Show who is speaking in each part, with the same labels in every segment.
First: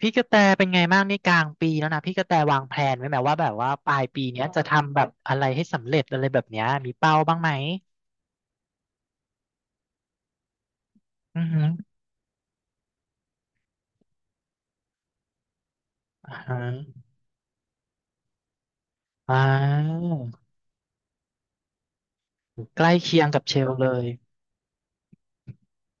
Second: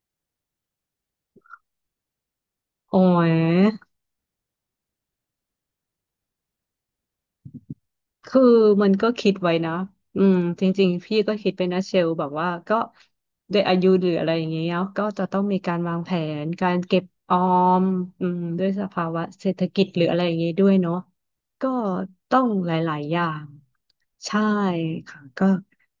Speaker 1: พี่กระแตเป็นไงบ้างนี่กลางปีแล้วนะพี่กระแตวางแผน
Speaker 2: โอ้
Speaker 1: ไว้ไหม
Speaker 2: ย
Speaker 1: ว่าแบบว่าปลายปีเนี้ยจะทำแบบอะไรให้สำเร็จอะไรแบบเนี้ยมีเป้าบ้างไหม
Speaker 2: คือมันก็คิดไว้นะอืมจริงๆพี่ก็
Speaker 1: อือ
Speaker 2: คิด
Speaker 1: หื
Speaker 2: ไป
Speaker 1: อ
Speaker 2: นะเชลแบบว่าก็ด้วยอายุหรืออะไรอย่างเงี้ยเนาะก็จะต้องมีการวางแผ
Speaker 1: อ่า
Speaker 2: น
Speaker 1: ฮะ
Speaker 2: การเก็บออมด้วยสภาวะ
Speaker 1: อ่า
Speaker 2: เศรษฐกิจหรืออะไรอย่างงี้ด้วยเนาะก็ต้องหล
Speaker 1: ใกล้
Speaker 2: ายๆอ
Speaker 1: เคีย
Speaker 2: ย่า
Speaker 1: งกับ
Speaker 2: ง
Speaker 1: เชลเลย
Speaker 2: ใช่ค่ะก็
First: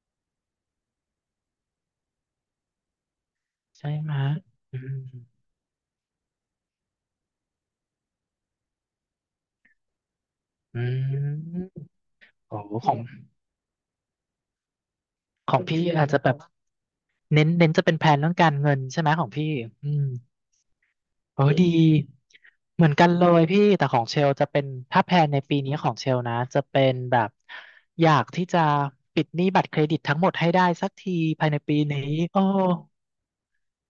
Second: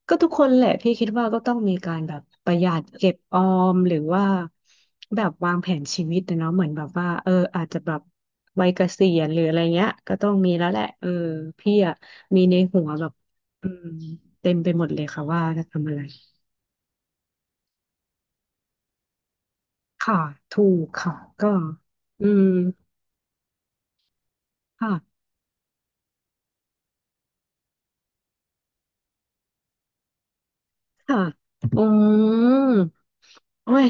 Speaker 2: ก็ทุกคนแหละพี่คิดว่าก็ต้องมีการแบบประหยัดเก็บออม
Speaker 1: ใช่
Speaker 2: หรือ
Speaker 1: ไหม
Speaker 2: ว่า
Speaker 1: อืม
Speaker 2: แบบวางแผนชีวิตนะเนาะเหมือนแบบว่าอาจจะแบบวัยเกษียณหรืออะไรเงี้ยก็ต้องมีแล้วแห
Speaker 1: อื
Speaker 2: ละ
Speaker 1: ม
Speaker 2: พี่อะมีใน
Speaker 1: โอ้
Speaker 2: หัว
Speaker 1: ของ
Speaker 2: แบบอืมเต็มไปหมดเลยค่ะว่า
Speaker 1: ของ
Speaker 2: จะ
Speaker 1: พี่
Speaker 2: ทำอะไร
Speaker 1: อาจจะแบบเน้นจะเป็นแผนเรื่องการเงินใช่ไหมของพี่อืม
Speaker 2: ค่ะถูกค่ะ
Speaker 1: เอ
Speaker 2: ก็
Speaker 1: อดี
Speaker 2: อืม
Speaker 1: เหมือนกันเลยพี่แต่ของเชลจะเป็น
Speaker 2: ค่ะ
Speaker 1: ถ้าแพลนในปีนี้ของเชลนะจะเป็นแบบอยากที่จะปิดหนี้บัตรเครดิตทั้งหมดให้ได้สักที
Speaker 2: ค่ะ
Speaker 1: ภายในปี
Speaker 2: อื
Speaker 1: นี้โอ้
Speaker 2: มโอ้ย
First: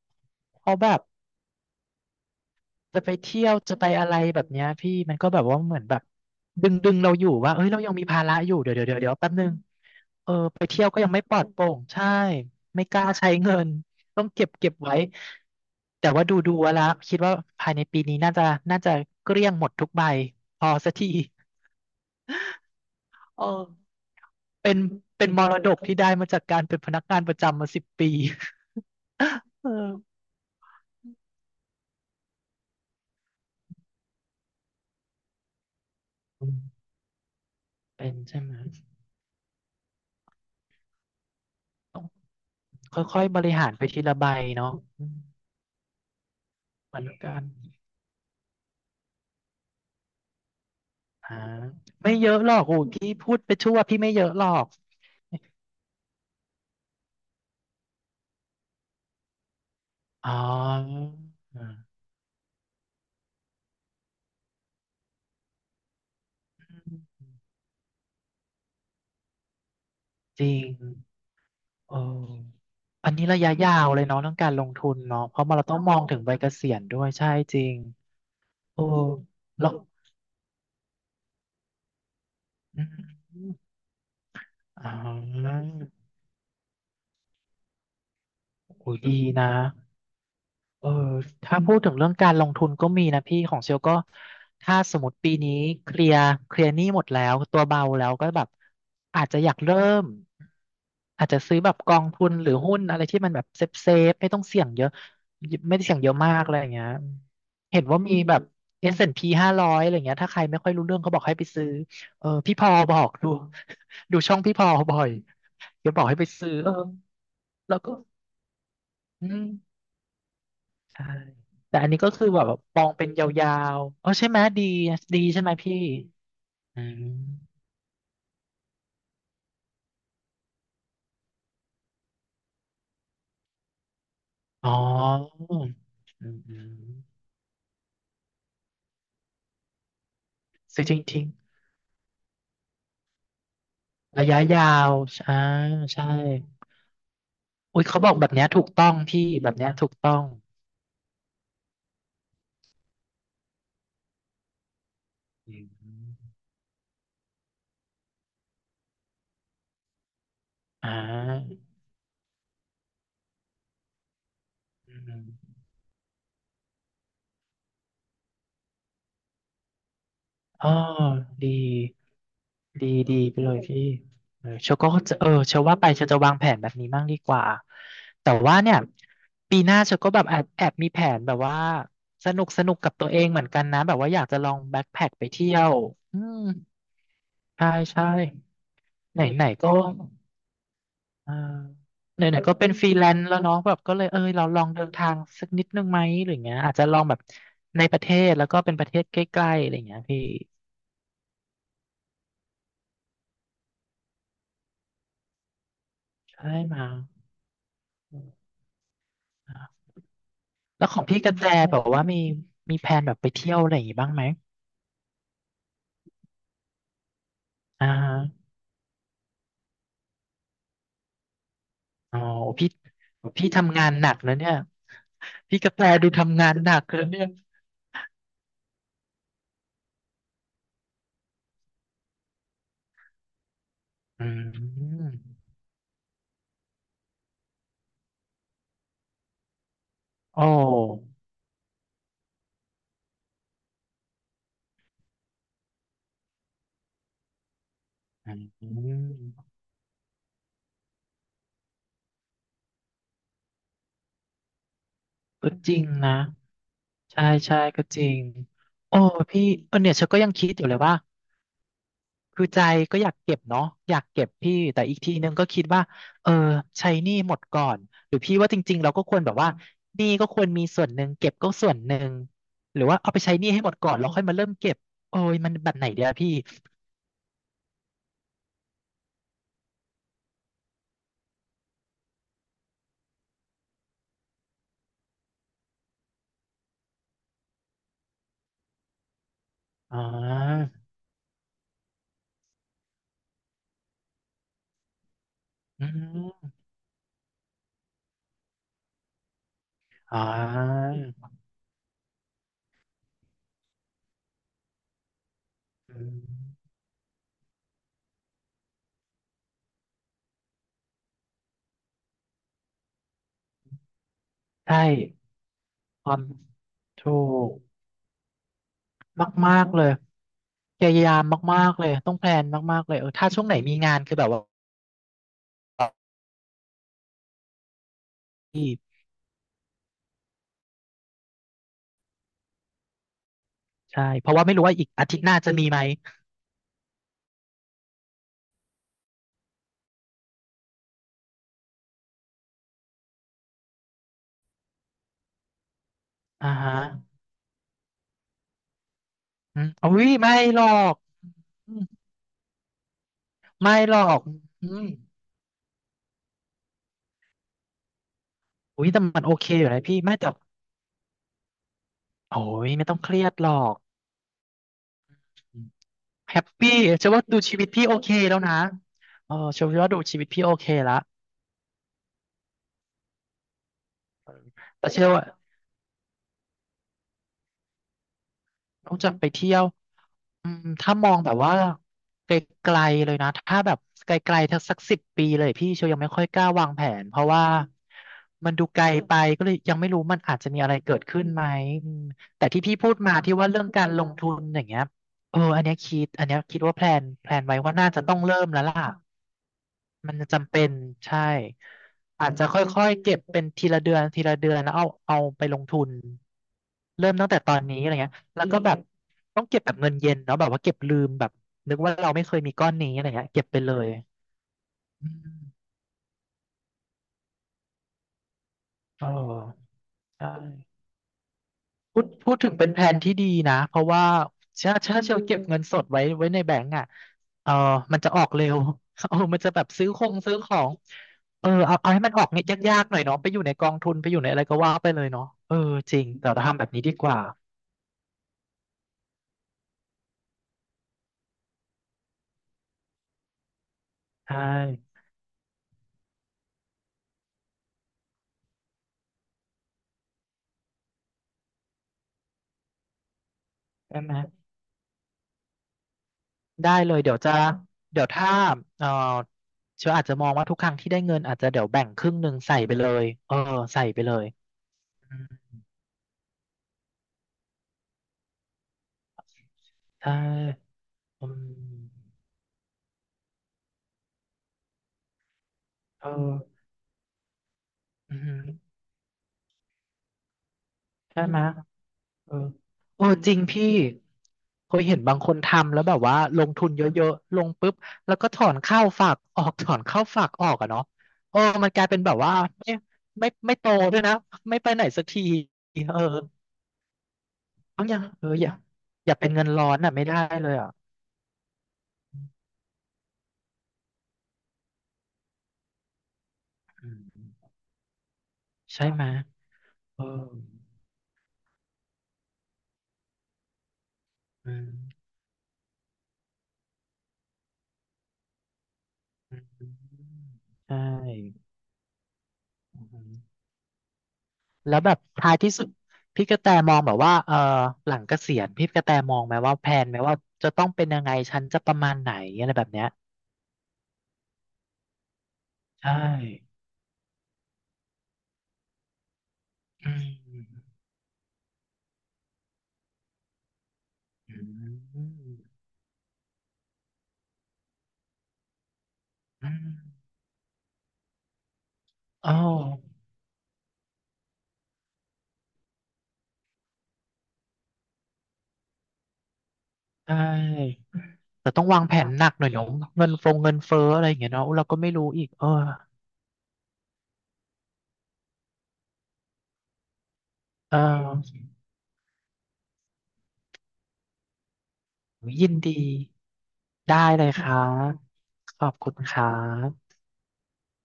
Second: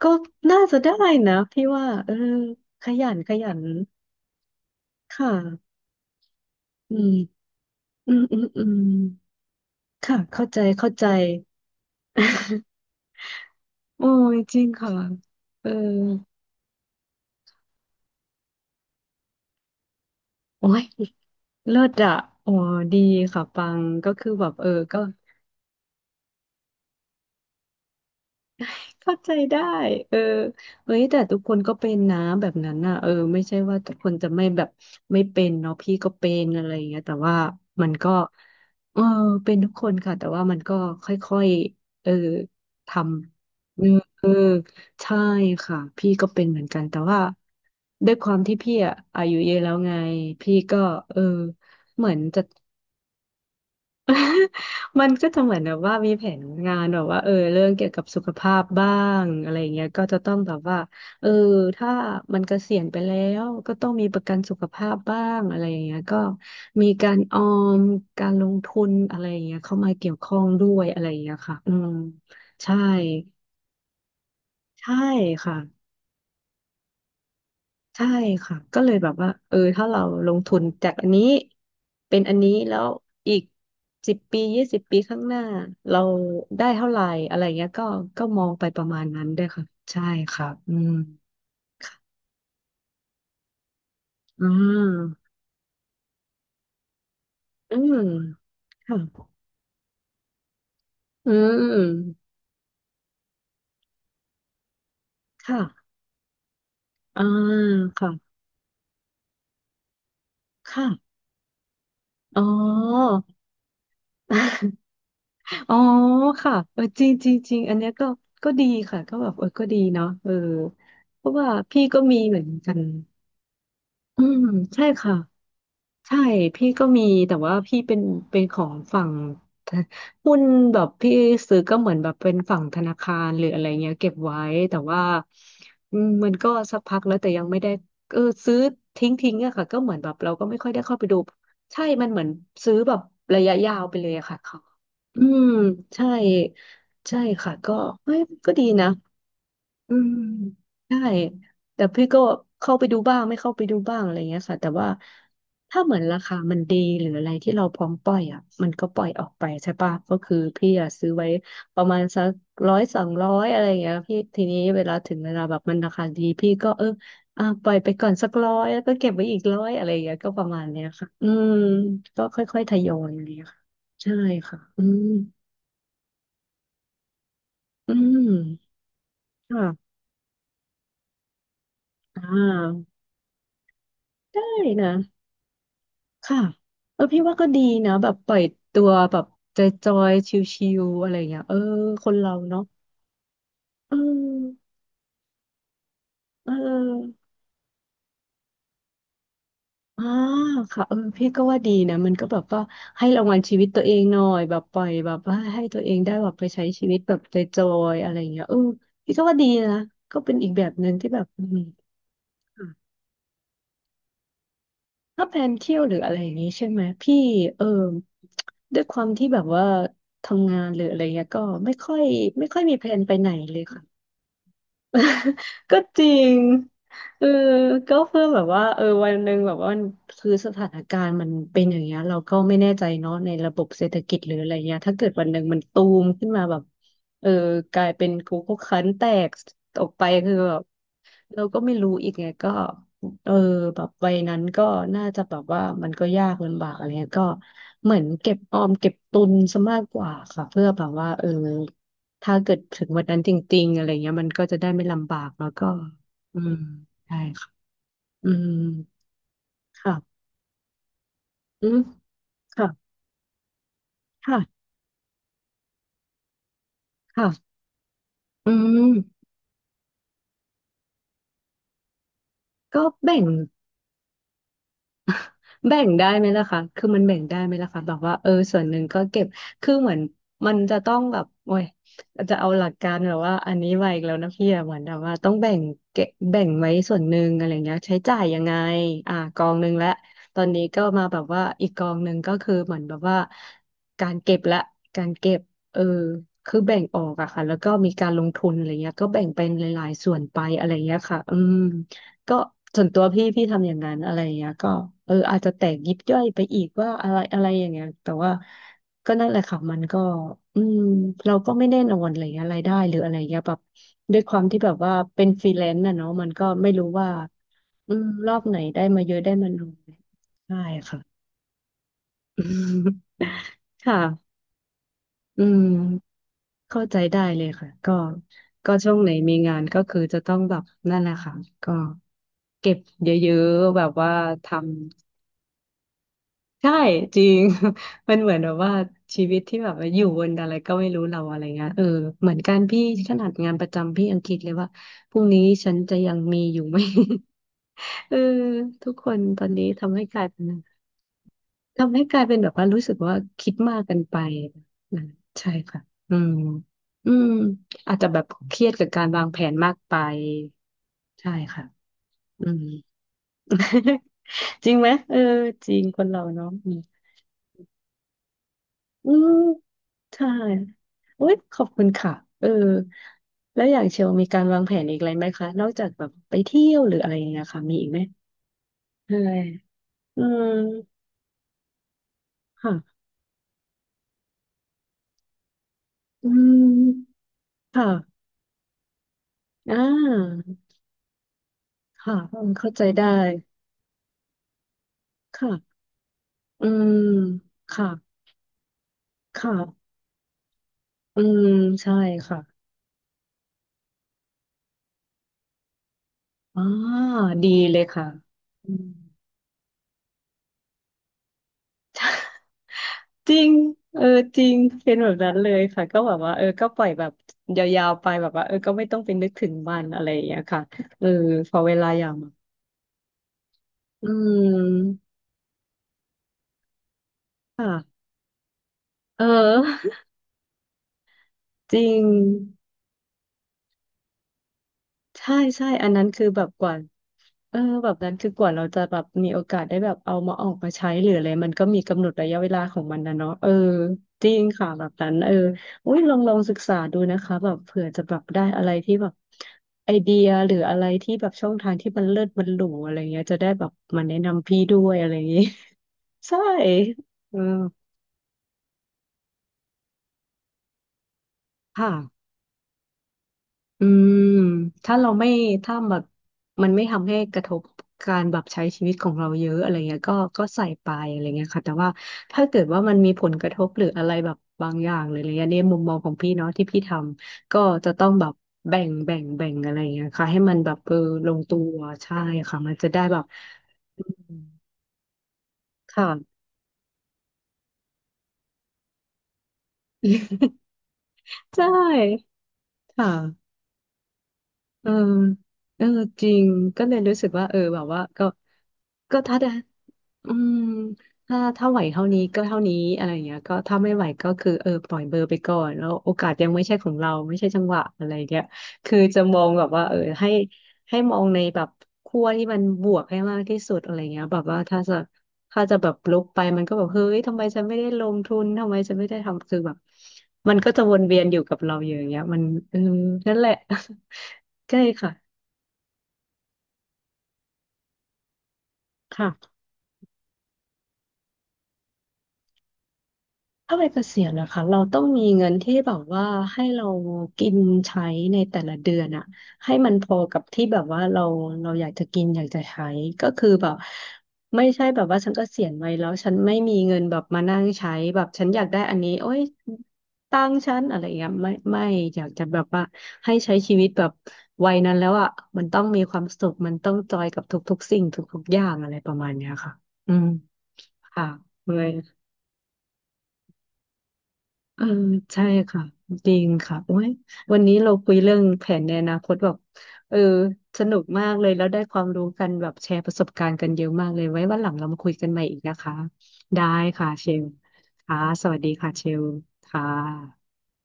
Speaker 2: ก็น่า
Speaker 1: เพ
Speaker 2: จะ
Speaker 1: ราะแบ
Speaker 2: ได้
Speaker 1: บ
Speaker 2: นะพี่ว่าข
Speaker 1: จะ
Speaker 2: ยั
Speaker 1: ไป
Speaker 2: นข
Speaker 1: เที่
Speaker 2: ยั
Speaker 1: ยว
Speaker 2: น
Speaker 1: จะไปอะไรแบบเนี้ยพี่
Speaker 2: ค
Speaker 1: มันก็แบบว่า
Speaker 2: ่ะ
Speaker 1: เหมือนแบบดึงดึ
Speaker 2: อื
Speaker 1: ง
Speaker 2: ม
Speaker 1: เราอยู่ว่าเอ้ยเรายังมี
Speaker 2: อืม
Speaker 1: ภาระ
Speaker 2: อืม
Speaker 1: อยู่
Speaker 2: อื
Speaker 1: เดี๋ยว
Speaker 2: ม
Speaker 1: เดี๋ยวเดี๋ยวเดี๋ยวแป๊บนึง
Speaker 2: ค่ะ
Speaker 1: เออ
Speaker 2: เข้าใจ
Speaker 1: ไปเที่ยว
Speaker 2: เข้า
Speaker 1: ก็
Speaker 2: ใจ
Speaker 1: ยังไม่ปลอดโปร่งใช่ ไม่กล้าใช้เงิน
Speaker 2: โอ้
Speaker 1: ต้อง
Speaker 2: ย
Speaker 1: เก็บ
Speaker 2: จริง
Speaker 1: เก็บ
Speaker 2: ค่ะ
Speaker 1: ไว้
Speaker 2: เออ
Speaker 1: แต่ว่าดูแล้วคิดว่าภายในปีนี้น่าจะเกลี้ยงหมดทุกใบพ
Speaker 2: โอ้
Speaker 1: อ
Speaker 2: ย
Speaker 1: สักที
Speaker 2: เลิศอะอ๋อดี
Speaker 1: เอ
Speaker 2: ค่ะ
Speaker 1: อ
Speaker 2: ปัง ก็คือแบบ เออ
Speaker 1: เป็น
Speaker 2: ก็
Speaker 1: เป็นมรดกที่ได้มาจากการเป็นพนักงานประจำมาสิบปี
Speaker 2: เข้าใจได้
Speaker 1: เออ
Speaker 2: เออเอ้ยแต่ทุกคนก็เป็นนะแบบนั้นน่ะไม่ใช่ว่าทุกคนจะไม่แบบไม่เป็นเนาะพี่ก็เป็น
Speaker 1: อื
Speaker 2: อะไรอ
Speaker 1: ม
Speaker 2: ย่างเงี้ยแต่ว่ามัน
Speaker 1: เป็
Speaker 2: ก็
Speaker 1: นใช่ไหม
Speaker 2: เออเป็นทุกคนค่ะแต่ว่ามันก็ค่อย
Speaker 1: ต้อ
Speaker 2: ๆ
Speaker 1: ง
Speaker 2: ท
Speaker 1: ค่อยๆบริหาร
Speaker 2: ำ
Speaker 1: ไปทีละ
Speaker 2: เอ
Speaker 1: ใบ
Speaker 2: อ
Speaker 1: เนาะอื
Speaker 2: ใช่
Speaker 1: ม
Speaker 2: ค่ะพี่ก็เป็นเหมือนกัน
Speaker 1: เห
Speaker 2: แต่
Speaker 1: มือน
Speaker 2: ว่า
Speaker 1: กัน
Speaker 2: ด้วยความที่พี่อะอายุเยอะแล้วไงพี่ก็เออ
Speaker 1: อ่า
Speaker 2: เหมื
Speaker 1: ไม่
Speaker 2: อน
Speaker 1: เยอะ
Speaker 2: จะ
Speaker 1: หรอกโอ้ยพี่พูดไปชั่วพี่ไม่เยอะหรอ ก
Speaker 2: มันก็จะเหมือนแบบว่ามีแผนงานแบบว่าเรื่องเกี่ยวกับสุขภาพบ้างอะไรเงี้ยก็จะ
Speaker 1: อ๋
Speaker 2: ต้
Speaker 1: อ
Speaker 2: องแบบว่าเออถ้ามันเกษียณไปแล้วก็ต้องมีประกันสุขภาพบ้างอะไรเงี้ยก็มีการออมการลงทุนอะไรเงี้ยเข้ามาเกี่ยวข้อ
Speaker 1: จ
Speaker 2: ง
Speaker 1: ริ
Speaker 2: ด้
Speaker 1: ง
Speaker 2: วยอะไรเงี้ยค่ะอืม
Speaker 1: โอ้
Speaker 2: ใช่
Speaker 1: อันนี้ระยะยาวเลยเนาะเรื่องการลงทุ
Speaker 2: ใช่
Speaker 1: นเนาะเพราะมั
Speaker 2: ค่ะ
Speaker 1: นเราต้องมองถึงใบเกษียณด้วยใช่จริง
Speaker 2: ใช่ค่ะก็
Speaker 1: โอ้
Speaker 2: เลยแบบว่า
Speaker 1: แล้ว
Speaker 2: ถ้าเราลงทุนจากอันนี้เป็นอันนี้แล้
Speaker 1: อ
Speaker 2: วอีก
Speaker 1: ม
Speaker 2: สิบปียี่สิบ
Speaker 1: อ๋
Speaker 2: ปีข้างหน้า
Speaker 1: อ
Speaker 2: เราได้เท่าไหร่อะไรเงี้ยก็มองไปประ
Speaker 1: โอ้ย
Speaker 2: มาณ
Speaker 1: ดี
Speaker 2: นั้นด้ว
Speaker 1: นะ
Speaker 2: ยค่ะใช่ค่ะอื
Speaker 1: เอ
Speaker 2: ม
Speaker 1: อถ้าพูดถึงเรื่อง
Speaker 2: ค่ะ
Speaker 1: การลงทุนก็มีนะพี่ของเซลก็
Speaker 2: อื
Speaker 1: ถ้า
Speaker 2: ม
Speaker 1: สมมติปีนี้เคลียร์เคลียร์หนี้หมดแล้วตัว
Speaker 2: อื
Speaker 1: เบา
Speaker 2: ม
Speaker 1: แล้วก็แบบอาจ
Speaker 2: ค่ะ
Speaker 1: จะอยากเริ่มอาจ
Speaker 2: อื
Speaker 1: จะซื้อแบบกอง
Speaker 2: ม
Speaker 1: ทุนหรือหุ้นอะไรที่มันแบบเซฟไม่ต้องเสี่ยงเยอะ
Speaker 2: ค่ะ
Speaker 1: ไม่ได้เสี่ยงเยอะมากอะไรอย่างเงี้ย
Speaker 2: อ่า
Speaker 1: เห็นว่า
Speaker 2: ค่ะ
Speaker 1: มีแบบ S&P 500อะไรเงี้ยถ้าใครไม่ค่อยรู้เรื่องเขา
Speaker 2: ค่ะ
Speaker 1: บอกให้ไปซื้อเออ
Speaker 2: อ๋อ
Speaker 1: พี่พอบอกดูดูช่องพี่พอ บ่อย
Speaker 2: อ๋อ
Speaker 1: แกบอกให้ไปซื้อ
Speaker 2: ค่ะ
Speaker 1: เออ
Speaker 2: จริงจริงจริงอั
Speaker 1: แล้
Speaker 2: น
Speaker 1: ว
Speaker 2: เนี้ย
Speaker 1: ก็
Speaker 2: ก็ก็ดีค่ะก็
Speaker 1: อื
Speaker 2: แบบ
Speaker 1: ม
Speaker 2: ก็ดีเนาะ
Speaker 1: ใช่
Speaker 2: เพราะว่า
Speaker 1: แต่
Speaker 2: พี่
Speaker 1: อัน
Speaker 2: ก็
Speaker 1: นี้ก็
Speaker 2: มี
Speaker 1: คือ
Speaker 2: เห
Speaker 1: แบ
Speaker 2: มือ
Speaker 1: บ
Speaker 2: นกั
Speaker 1: ม
Speaker 2: น
Speaker 1: องเป็นยาวๆอ๋อ
Speaker 2: อื
Speaker 1: ใช่ไห
Speaker 2: ม
Speaker 1: มดี
Speaker 2: ใช่ค่ะ
Speaker 1: ดีใช่ไหมพี่
Speaker 2: ใช่พี่
Speaker 1: อื
Speaker 2: ก็มี
Speaker 1: ม
Speaker 2: แต่ว่าพี่เป็นเป็นของฝั่งธหุ้นแบบพี่ซื้อก็เหมือนแบบเป็นฝั่งธนาคารหรืออะไรเงี้ยเก็บไว้
Speaker 1: อ๋อ
Speaker 2: แต่ว่าอืม
Speaker 1: อื
Speaker 2: มันก็สักพัก
Speaker 1: ม
Speaker 2: แล้วแต่ยังไม่ได้ซื้อทิ้งทิ้งอะค่ะก็เหมือนแบบเราก็ไม่ค่อยได้
Speaker 1: ซื้อจ
Speaker 2: เข้าไปดู
Speaker 1: ริง
Speaker 2: ใช่มันเหมือนซื้อแบบระยะยาวไปเลย
Speaker 1: ๆ
Speaker 2: อะ
Speaker 1: ระ
Speaker 2: ค่ะ
Speaker 1: ยะ
Speaker 2: เขา
Speaker 1: ยาว
Speaker 2: อื
Speaker 1: อ่า
Speaker 2: ม
Speaker 1: ใช่
Speaker 2: ใช่ใช่ค่ะก็
Speaker 1: อุ้ยเขาบ
Speaker 2: เฮ้
Speaker 1: อก
Speaker 2: ย
Speaker 1: แบบเนี้ย
Speaker 2: ก็
Speaker 1: ถู
Speaker 2: ดี
Speaker 1: กต้
Speaker 2: นะ
Speaker 1: องพี่แบบเนี้ยถู
Speaker 2: อื
Speaker 1: กต้อ
Speaker 2: ม
Speaker 1: ง
Speaker 2: ใช่แต่พี่ก็เข้าไปดูบ้างไม่เข้าไปดูบ้างอะไรเงี้ยค่ะแต่ว่า
Speaker 1: อื
Speaker 2: ถ้าเหมือนรา
Speaker 1: ม
Speaker 2: คามันดีหรืออะไรที่เราพร้อมปล่อยอ่ะมันก็ปล่อยออกไปใช่ปะก็คือพี่
Speaker 1: อ่
Speaker 2: อะซื้อไว้
Speaker 1: า
Speaker 2: ประมาณสักร้อย200อะไรเงี้ยพี่ทีนี้เวลา
Speaker 1: อื
Speaker 2: ถึงเวลาแบ
Speaker 1: ม
Speaker 2: บมันราคาดีพี่ก็อ่ะปล่อยไปก่อนสักร้อยแล้วก็เก็บไว้อีกร้อยอะไรเงี้ยก็ประมาณ
Speaker 1: อ๋อ
Speaker 2: เนี้ยค่ะอื
Speaker 1: ดี
Speaker 2: มก็ค่อยๆท
Speaker 1: ดี
Speaker 2: ยอย
Speaker 1: ดี
Speaker 2: อะไร
Speaker 1: ไป
Speaker 2: เงี้ย
Speaker 1: เลย
Speaker 2: ค่ะ
Speaker 1: พี่
Speaker 2: ใช่
Speaker 1: เออ
Speaker 2: ค่ะ
Speaker 1: เชล
Speaker 2: อื
Speaker 1: ก็
Speaker 2: ม
Speaker 1: จะเออเชลว่าไปเชลจะวางแผนแบบนี้บ้างดีกว่า
Speaker 2: อื
Speaker 1: แต่ว่า
Speaker 2: ม
Speaker 1: เนี่ยปีหน้าเช
Speaker 2: ค่ะ
Speaker 1: ลก็แบบแอบมีแผนแบบว่า
Speaker 2: อ่
Speaker 1: สนุกกั
Speaker 2: า
Speaker 1: บตัวเองเหมือนกันนะแบบว่าอยากจะ
Speaker 2: ได้
Speaker 1: ลองแบ็ค
Speaker 2: นะ
Speaker 1: แพ็คไปเที่ยวอื
Speaker 2: ค่ะ
Speaker 1: ม
Speaker 2: พี่ว่าก็ดี
Speaker 1: ใช่
Speaker 2: นะ
Speaker 1: ใช่
Speaker 2: แบบปล่อยตัวแบ
Speaker 1: ไหน
Speaker 2: บ
Speaker 1: ไหน
Speaker 2: จ
Speaker 1: ก็
Speaker 2: อยๆชิวๆอะไรอย่าง
Speaker 1: เออ
Speaker 2: เงี้ยคน
Speaker 1: ไหน
Speaker 2: เรา
Speaker 1: ไหนก็
Speaker 2: เนาะ
Speaker 1: เป็นฟรีแลนซ์แล้วเนาะแบบ
Speaker 2: เ
Speaker 1: ก็เลยเออเราล
Speaker 2: ออ
Speaker 1: องเดินทางสักนิดนึงไหมหรืออย่าง
Speaker 2: เ
Speaker 1: เงี้ยอาจจะลอง
Speaker 2: ออ
Speaker 1: แบบในประเทศแล้วก็เป็นประเทศใกล้ๆอะไรอย่างเงี้ย
Speaker 2: อ่า
Speaker 1: พี่
Speaker 2: ค่ะพี่ก็ว่าดีนะมันก็แบบว่าให้รางวัลชีวิตตัวเองหน่อยแบบปล่อยแบบว่าให้ตัวเองได้แบบไป
Speaker 1: ใช่
Speaker 2: ใช้ชี
Speaker 1: มา
Speaker 2: วิตแบบจอยๆอะไรอย่างเงี้ยพี่ก็ว่าดีนะก็เป็นอีกแบบ
Speaker 1: แล้
Speaker 2: ห
Speaker 1: ว
Speaker 2: นึ่ง
Speaker 1: ของ
Speaker 2: ที่แบ
Speaker 1: พี่
Speaker 2: บ
Speaker 1: กระ
Speaker 2: อื
Speaker 1: แต
Speaker 2: ม
Speaker 1: แบบว่ามี
Speaker 2: ค่ะ
Speaker 1: มีแพลนแบบไปเที่ยวอะไรอย่างงี้บ้างไหม
Speaker 2: ถ้าแพลนเที่ยวหรืออะไรอย่างงี้ใช่ไหมพี่เออ
Speaker 1: อ่าฮะ
Speaker 2: ด้วยความที่แบบว่าทำงานหรืออะไรเงี้ยก็ไม่ค่อย
Speaker 1: อ๋อ
Speaker 2: ไม่ค่อย
Speaker 1: พี่
Speaker 2: มีแพลนไปไหน
Speaker 1: พี่
Speaker 2: เลย
Speaker 1: ทำ
Speaker 2: ค่ะ
Speaker 1: งานหนักนะเนี่ยพี่ก ระ
Speaker 2: ก็
Speaker 1: แต
Speaker 2: จ
Speaker 1: ดู
Speaker 2: ริง
Speaker 1: ทำงานหนักเลยเนี่
Speaker 2: เออ
Speaker 1: ย
Speaker 2: ก็เพื่อแบบว่าวันหนึ่งแบบว่ามันคือสถานการณ์มันเป็นอย่างเงี้ยเราก็ไม่แน่ใจเนาะในระบบเศรษฐกิจ
Speaker 1: อื
Speaker 2: หรืออะไรเงี้ยถ้าเกิด
Speaker 1: ม
Speaker 2: วันหนึ่งมันตูมขึ้นมาแบบเออกลายเป็นคุกคุกคันแตกออกไปคือ
Speaker 1: โอ้
Speaker 2: แบบ เราก็ไม่รู้อีกไงก็เออแบบวัยนั้นก็น่าจะแบบว่ามันก็ยากลำบากอะไรเงี้ยก็เหมือนเก็
Speaker 1: อื
Speaker 2: บออมเก็บตุน
Speaker 1: ม
Speaker 2: ซะมากกว่าค่ะเพื่อแบบว่าถ้าเกิดถึงวันนั้นจริงๆอะไรเงี้ยมันก็จะได้ไม่ลำบากแล้ว
Speaker 1: ก็
Speaker 2: ก็
Speaker 1: จริงนะ
Speaker 2: อืมใช่
Speaker 1: ใช่
Speaker 2: ค่ะ
Speaker 1: ใช่ก็จริง
Speaker 2: อืม
Speaker 1: โอ้พี่เออเนี่ยฉันก็
Speaker 2: ค่ะ
Speaker 1: ยังคิดอยู่เลยว่า
Speaker 2: อืม
Speaker 1: คือใจ
Speaker 2: ค่ะ
Speaker 1: ก็อยากเก็บเนาะอยากเก็บพี่
Speaker 2: ค่ะ
Speaker 1: แต่อีกทีนึงก็คิดว่าเออใช้หนี้หมด
Speaker 2: ค่ะ
Speaker 1: ก่อนหรือพี่ว่า
Speaker 2: อื
Speaker 1: จริงๆเราก็ควร
Speaker 2: ม
Speaker 1: แบบว่าหนี้ก็ควรมีส่วนหนึ่งเก็บก็ส่วนหนึ่งหรื
Speaker 2: ก็
Speaker 1: อว่าเอาไป
Speaker 2: แบ่ง
Speaker 1: ใช้หนี้ให้หมดก่อนแล้วค่อยมาเริ่มเก็บโอ้ยมันแบบ
Speaker 2: แบ่
Speaker 1: ไหน
Speaker 2: ง
Speaker 1: เดี
Speaker 2: ได้
Speaker 1: ย
Speaker 2: ไหม
Speaker 1: พี่
Speaker 2: ล่ะคะคือมันแบ่งได้ไหมล่ะคะแบบว่าเออส่วนหนึ่งก็เก็บคือเหมือนมันจะต้องแบบโอ้ยจะเอาหลักการแบบว่าอันนี้ไว้อีกแล้วนะพี่อะเหมือนแบบว่าต้องแบ่งเก็บแบ่งไว้ส่วนหนึ่งอะไรเงี้ยใช้จ่ายยังไงกองหนึ่งละ
Speaker 1: อ๋อ
Speaker 2: ตอนนี้ก็มาแบบว่าอีกกองหนึ่งก็คือเหมือนแบบว่าการเก็บละการเก็บเออ
Speaker 1: อืม
Speaker 2: คือแบ่งออกอะค่ะแล้วก็มีการลงทุนอะไรเงี้ยก็แบ่งเป็นหลายๆส่
Speaker 1: อ๋
Speaker 2: วนไปอะไร
Speaker 1: อ
Speaker 2: เงี้ยค่ะอืม ก็ส่วนตัวพี่ทำอย่างนั้นอะไรอย่างเงี้ยก็เอออาจจะแตกยิบ
Speaker 1: อื
Speaker 2: ย่อยไปอีก
Speaker 1: ม
Speaker 2: ว่าอะไรอะไรอย่างเงี้ยแต่ว่าก็นั่นแหละค่ะมันก็อืมเราก็ไม่แน่นอนอะไรเงี้ยรายได้หรืออะไรเงี้ยแบบด้วยความที่แบ
Speaker 1: ใช่
Speaker 2: บว่าเป็นฟรีแลนซ์น่ะ
Speaker 1: ค
Speaker 2: เนาะ
Speaker 1: วาม
Speaker 2: มันก็ไม่รู้ว่า
Speaker 1: ถูก
Speaker 2: อืมรอบไหนได้มาเยอะได้มา
Speaker 1: มา
Speaker 2: น้
Speaker 1: ก
Speaker 2: อ
Speaker 1: ๆเล
Speaker 2: ย
Speaker 1: ย
Speaker 2: ใช่
Speaker 1: พ
Speaker 2: ค่ะ
Speaker 1: ยายามมากๆเลยต้องแพล
Speaker 2: อื
Speaker 1: นมากๆเลยเออ
Speaker 2: ม
Speaker 1: ถ้าช่วงไหนมีงา
Speaker 2: ค่ะ
Speaker 1: นคือแบบว่า
Speaker 2: อืมเข้าใจได้เลยค่ะก็
Speaker 1: พี่
Speaker 2: ก็ช่วงไหนมีงานก็คือจะต้องแบบนั่นแหละค่ะก็เก็บเยอะๆแบบ
Speaker 1: ใช่
Speaker 2: ว่า
Speaker 1: เพราะว่าไม่
Speaker 2: ทำ
Speaker 1: รู้ว่าอีกอาทิตย์หน้าจะมีไหม
Speaker 2: ใช่จริง มันเหมือนแบบว่าชีวิตที่แบบว่าอยู่บนอะไรก็ไม่รู้เราอะไรเงี้ยเออเหมือนกันพี่ขนาดงานประจำพี่ยังคิดเลยว่าพรุ่งนี้ฉันจะยังมี
Speaker 1: อ่า
Speaker 2: อยู่
Speaker 1: ฮะ
Speaker 2: ไหม เออทุกคนตอน
Speaker 1: อื
Speaker 2: นี้
Speaker 1: มอุ้
Speaker 2: ทำให้
Speaker 1: ย
Speaker 2: กลาย
Speaker 1: ไม่
Speaker 2: เป็น
Speaker 1: หรอกอืม
Speaker 2: ทำให้กลายเป็นแบบว่ารู้สึกว่าคิด
Speaker 1: ไม่
Speaker 2: มาก
Speaker 1: ห
Speaker 2: กั
Speaker 1: ร
Speaker 2: น
Speaker 1: อ
Speaker 2: ไป
Speaker 1: กอืม
Speaker 2: นะใช่ค่ะอืมอืมอาจจะแบบเครียดกั
Speaker 1: อุ้
Speaker 2: บ
Speaker 1: ยแต่
Speaker 2: การ
Speaker 1: มั
Speaker 2: วา
Speaker 1: น
Speaker 2: ง
Speaker 1: โอ
Speaker 2: แผ
Speaker 1: เค
Speaker 2: น
Speaker 1: อยู่
Speaker 2: มาก
Speaker 1: นะ
Speaker 2: ไป
Speaker 1: พี่ไม่แต่
Speaker 2: ใช่ค่ะ
Speaker 1: โอ้
Speaker 2: อืม
Speaker 1: ยไม่ต้องเครียดหรอ ก
Speaker 2: จริงไหมเออ
Speaker 1: อืม
Speaker 2: จริงคนเรา
Speaker 1: แฮป
Speaker 2: เนาะ
Speaker 1: ปี้เชื่อว่าดูชีวิตพี่โอเคแล้วนะ
Speaker 2: อืม
Speaker 1: เออเชื่อว่าดูชีวิ
Speaker 2: ใช่
Speaker 1: ตพี่โอเคละ
Speaker 2: โอ้ยขอบคุณค่ะเออแล้วอย่างเชลมีการวางแผน
Speaker 1: แต่
Speaker 2: อีก
Speaker 1: เชื่
Speaker 2: อะ
Speaker 1: อ
Speaker 2: ไรไห
Speaker 1: ว่า
Speaker 2: มคะนอกจากแบบไปเที่ยวหรืออะไรอย่างเงี้ยค่ะมีอีกไหม
Speaker 1: ต้องจะ
Speaker 2: ใช่
Speaker 1: ไปเที่ยว
Speaker 2: อื
Speaker 1: อืมถ้า
Speaker 2: ม
Speaker 1: มองแบบว่าไกล
Speaker 2: ค่ะ
Speaker 1: ๆเลยนะถ้าแบบไกลๆถ้าสักสิบปีเลยพี่เชลยังไม่ค่อย
Speaker 2: อื
Speaker 1: กล้าวางแผนเพ
Speaker 2: ม
Speaker 1: ราะว่า
Speaker 2: ค่ะ
Speaker 1: มันดูไกลไปก็เลยยัง
Speaker 2: อ่า
Speaker 1: ไม่รู้มันอาจจะมีอะไรเกิดขึ้นไหมอืม
Speaker 2: ค่ะอื
Speaker 1: แต่
Speaker 2: ม
Speaker 1: ที่
Speaker 2: เข้า
Speaker 1: พี่
Speaker 2: ใจ
Speaker 1: พูด
Speaker 2: ได้
Speaker 1: มาที่ว่าเรื่องการลงทุนอย่างเงี้ยเอออันเนี้ย
Speaker 2: ค่ะ
Speaker 1: คิดอันเนี้ยคิด
Speaker 2: อื
Speaker 1: ว่าแพล
Speaker 2: ม
Speaker 1: นแพลนไว้ว่า
Speaker 2: ค่ะ
Speaker 1: น่าจะต้องเริ่มแล้วล่ะ
Speaker 2: ค่ะ
Speaker 1: มันจำเป็น
Speaker 2: อื
Speaker 1: ใช่
Speaker 2: มใช่
Speaker 1: อาจจะค
Speaker 2: ค่ะ
Speaker 1: ่อยๆเก็บเป็นทีละเดือนแล้วเอาเอาไปลงทุน
Speaker 2: อ่า
Speaker 1: เริ่มตั้งแต่
Speaker 2: ดี
Speaker 1: ตอน
Speaker 2: เล
Speaker 1: นี้
Speaker 2: ย
Speaker 1: อะไร
Speaker 2: ค่ะ
Speaker 1: เงี้ยแล้วก็
Speaker 2: อื
Speaker 1: แบบ
Speaker 2: ม
Speaker 1: ต้องเก็บแบบเงินเย็นเนาะแบบว่าเก็บลืมแบบนึกว่าเราไม่เคยมีก้อนนี้อะไรเงี้ย
Speaker 2: จริ
Speaker 1: เก็บ
Speaker 2: ง
Speaker 1: ไปเลย
Speaker 2: เออจริงเป็นแบ
Speaker 1: อื
Speaker 2: บนั้นเลย
Speaker 1: ม
Speaker 2: ค่ะก็แบบว่าเออก็ปล่อยแบบยาวๆไปแบบว่าเออก็ไม่ต้อง
Speaker 1: เอ
Speaker 2: ไปนึกถึง
Speaker 1: อ
Speaker 2: มันอะไรอย่าง
Speaker 1: ใช่
Speaker 2: เงี้ยค่ะเออพอเวลา
Speaker 1: พู
Speaker 2: อ
Speaker 1: ด
Speaker 2: ย่าง
Speaker 1: พูดถึงเป็นแผนที่ดีนะเพราะว่า
Speaker 2: อื
Speaker 1: ถ้าถ้า
Speaker 2: ม
Speaker 1: เชลเก็บเงินสดไว้ไว้ในแบงก์อ่ะเออมัน
Speaker 2: ค่ะ
Speaker 1: จะออกเร็ว เออ
Speaker 2: เอ
Speaker 1: มันจะแบบซื้อ
Speaker 2: อ
Speaker 1: คงซื้อของเออ
Speaker 2: จ
Speaker 1: เอา
Speaker 2: ริ
Speaker 1: เอาให้
Speaker 2: ง
Speaker 1: มันออกเนี่ยยากๆหน่อยเนาะไปอยู่ในกองทุนไปอยู่ในอะไรก็ว่าไปเลยเนาะ
Speaker 2: ใช่
Speaker 1: เออ
Speaker 2: ใช่อัน
Speaker 1: จริ
Speaker 2: นั้น
Speaker 1: ง
Speaker 2: คือ
Speaker 1: แต่
Speaker 2: แบ
Speaker 1: เรา
Speaker 2: บ
Speaker 1: ทำ
Speaker 2: ก
Speaker 1: แบบ
Speaker 2: ว่า
Speaker 1: นี้ดีกว่า
Speaker 2: เออแบบนั้นคือกว่าเราจะแบบมีโอกาสได้แบบเอามาออกมาใช้หรืออะไรมันก็มีกำหนดระยะเวลาของมันนะเนาะเออจริ
Speaker 1: ใช่
Speaker 2: งค่ะแบบนั้นเอออุ้ยลองศึกษาดูนะคะแบบเผื่อจะแบบได้อะไรที่แบบไอเดียหรืออะไรที่แบบช่องทางที่มันเลิศมันหรูอะไรเงี้ยจะได้แบบ
Speaker 1: ได้
Speaker 2: มา
Speaker 1: ไหม
Speaker 2: แนะนำพี่ด้วยอะไรอย่างงี้ ใช่
Speaker 1: ได้เลยเดี๋ยวจะ
Speaker 2: เออ
Speaker 1: เดี๋ยวถ้าเออเชลอาจจะมองว่าทุกครั้งที่ได้เงินอาจจะเดี๋ยวแบ่งครึ่ง
Speaker 2: ค่ะ
Speaker 1: หนึ่งใส่ไปเลยเออใส่
Speaker 2: อื
Speaker 1: ไปเล
Speaker 2: ม
Speaker 1: ย
Speaker 2: ถ้า
Speaker 1: อื
Speaker 2: เราไม่
Speaker 1: ม
Speaker 2: ถ้าแบบมันไม่ทำให้กระทบการแบบใช้ชีวิตของเราเยอะอะไรเงี้ย
Speaker 1: ใช่
Speaker 2: ก็ใส่ไปอะไร
Speaker 1: อื
Speaker 2: เงี้ยค่ะแต่ว่า
Speaker 1: ม
Speaker 2: ถ้าเกิดว่ามันมีผลกระทบหรืออะไรแบบบางอย่างเลยอะไรเงี้ยในมุมมอง
Speaker 1: เอ
Speaker 2: ข
Speaker 1: อ
Speaker 2: องพี่เนาะที่พี่ทำก็จะต้อง
Speaker 1: อื
Speaker 2: แบบ
Speaker 1: ม
Speaker 2: แบ่งอะไรเงี้ยค่ะให้มันแบบเออ
Speaker 1: ใช่
Speaker 2: ล
Speaker 1: ไหม
Speaker 2: งตัวใช่
Speaker 1: เออ
Speaker 2: ค่ะมันจะได้
Speaker 1: เออ
Speaker 2: แบบ
Speaker 1: จริงพี่
Speaker 2: อืม
Speaker 1: เคยเห็นบางคนทำแล้วแบบ
Speaker 2: ค่ะ
Speaker 1: ว่าลงทุนเยอะๆลงปุ๊บแล้วก็ถอนเข้าฝากออกถอนเข้าฝากออกอะเนาะเออ
Speaker 2: ใช่
Speaker 1: มันกลายเป็นแบบว่าไม่
Speaker 2: ค่ะ
Speaker 1: ไม่ไม่โตด้วยนะไม่ไปไหน
Speaker 2: เออ
Speaker 1: สักที
Speaker 2: เออ
Speaker 1: เออ
Speaker 2: จริงก็เลยรู้สึกว่าเออแบ
Speaker 1: ต้อ
Speaker 2: บ
Speaker 1: งยั
Speaker 2: ว่า
Speaker 1: ง
Speaker 2: ก็
Speaker 1: เอออย่า
Speaker 2: ก็
Speaker 1: เป็น
Speaker 2: ถ้า
Speaker 1: เงิ
Speaker 2: ได้
Speaker 1: นร้อนอ่ะไม่ได้
Speaker 2: อื
Speaker 1: เล
Speaker 2: ม
Speaker 1: ยอ่ะ
Speaker 2: ถ้าไหวเท่านี้ก็เท่านี้อะไรอย่างเงี้ยก็ถ้าไม่ไหวก็คือเออปล่อยเบอร์ไปก่อนแล้วโอกาสยังไม่ใช่ของ
Speaker 1: อื
Speaker 2: เราไม่ใช่
Speaker 1: ม
Speaker 2: จังหวะอะไรอย่างเงี้ย
Speaker 1: ใช่
Speaker 2: คือ
Speaker 1: ไหม
Speaker 2: จะมองแบบว่าเออ
Speaker 1: เออ
Speaker 2: ให้มองในแบบขั้วที่มันบวกให้มากที่สุดอะไรเงี้ยแบบ
Speaker 1: อื
Speaker 2: ว่า
Speaker 1: ม
Speaker 2: ถ้าจะแบบลบไปมันก็แบบเฮ้ยทำไมฉันไม่ได้ลงทุนทำไมฉันไม่ได้
Speaker 1: อ
Speaker 2: ทำคือ
Speaker 1: ื
Speaker 2: แบบ
Speaker 1: ม
Speaker 2: มันก็
Speaker 1: ใช
Speaker 2: จะวนเวียนอยู่
Speaker 1: ่
Speaker 2: กับเราอยู่อย่างเงี้ยมันเออนั่นแหละ
Speaker 1: แล้
Speaker 2: ใช่
Speaker 1: วแบบ
Speaker 2: ค่ะ
Speaker 1: ท้ายที่สุดพี่กระแตมองแบบว่าเออหลังเกษียณพี่กระแตมองไหม
Speaker 2: ค่ะ
Speaker 1: ว่าแผนไหมว่าจะต้องเป็นยังไงฉันจะประมาณไหนอะไรแบบเนี้ย
Speaker 2: ถ้าไปเกษียณนะคะเราต้องมีเงินที่
Speaker 1: ใช่
Speaker 2: แบบว่าให้เรากินใช้ในแต่ละเดือนอะให้มั
Speaker 1: อื
Speaker 2: นพอกับที่
Speaker 1: ม
Speaker 2: แบบว่าเราอยากจะกินอยากจะใช้ก็คือแบบ
Speaker 1: อื
Speaker 2: ไม่ใช่แบบว่าฉันเก
Speaker 1: ม
Speaker 2: ษียณไว้แล้วฉันไม่มีเงินแบบมานั่งใช้แบบฉันอยากได้อันนี้โอ๊ย
Speaker 1: อืม
Speaker 2: ตังค์ฉันอะไรอย่างเงี้ยไม่อยาก
Speaker 1: อ้า
Speaker 2: จะ
Speaker 1: ว
Speaker 2: แบบว่าให้ใช้ชีวิตแบบวัยนั้นแล้วอะมันต้องมีความสุขมันต้องจอยกับทุกๆสิ่งทุกๆอย่างอะไรประมาณเนี้ยค่ะ
Speaker 1: ใช
Speaker 2: อืม
Speaker 1: ่
Speaker 2: ค่ะ
Speaker 1: แต่ต้อง
Speaker 2: เล
Speaker 1: วาง
Speaker 2: ย
Speaker 1: แผนหนักหน่อยเนาะเงินฟงเงินเฟ้ออะไรอย่างเงี้ยเนาะเราก็
Speaker 2: เออ
Speaker 1: ไม่รู้อีก
Speaker 2: ใช่
Speaker 1: เออ
Speaker 2: ค่ะจริงค่ะโอ้ยวันนี้เราคุยเรื่องแผนในอนาคตแบบเออ
Speaker 1: เอ
Speaker 2: สนุกมาก
Speaker 1: อ
Speaker 2: เลยแล้วได้ความรู้กันแบบแชร์ประสบการณ์กันเยอะมากเลยไว้วันหลังเรามาคุยกันใหม่
Speaker 1: ยิน
Speaker 2: อีกนะ
Speaker 1: ดี
Speaker 2: คะได้
Speaker 1: ได้
Speaker 2: ค่ะ
Speaker 1: เล
Speaker 2: เช
Speaker 1: ยค
Speaker 2: ล
Speaker 1: รับ
Speaker 2: ค่ะสวัส
Speaker 1: ขอ
Speaker 2: ดี
Speaker 1: บคุ
Speaker 2: ค่ะ
Speaker 1: ณ
Speaker 2: เช
Speaker 1: ค
Speaker 2: ล
Speaker 1: รั
Speaker 2: ค่
Speaker 1: บ
Speaker 2: ะ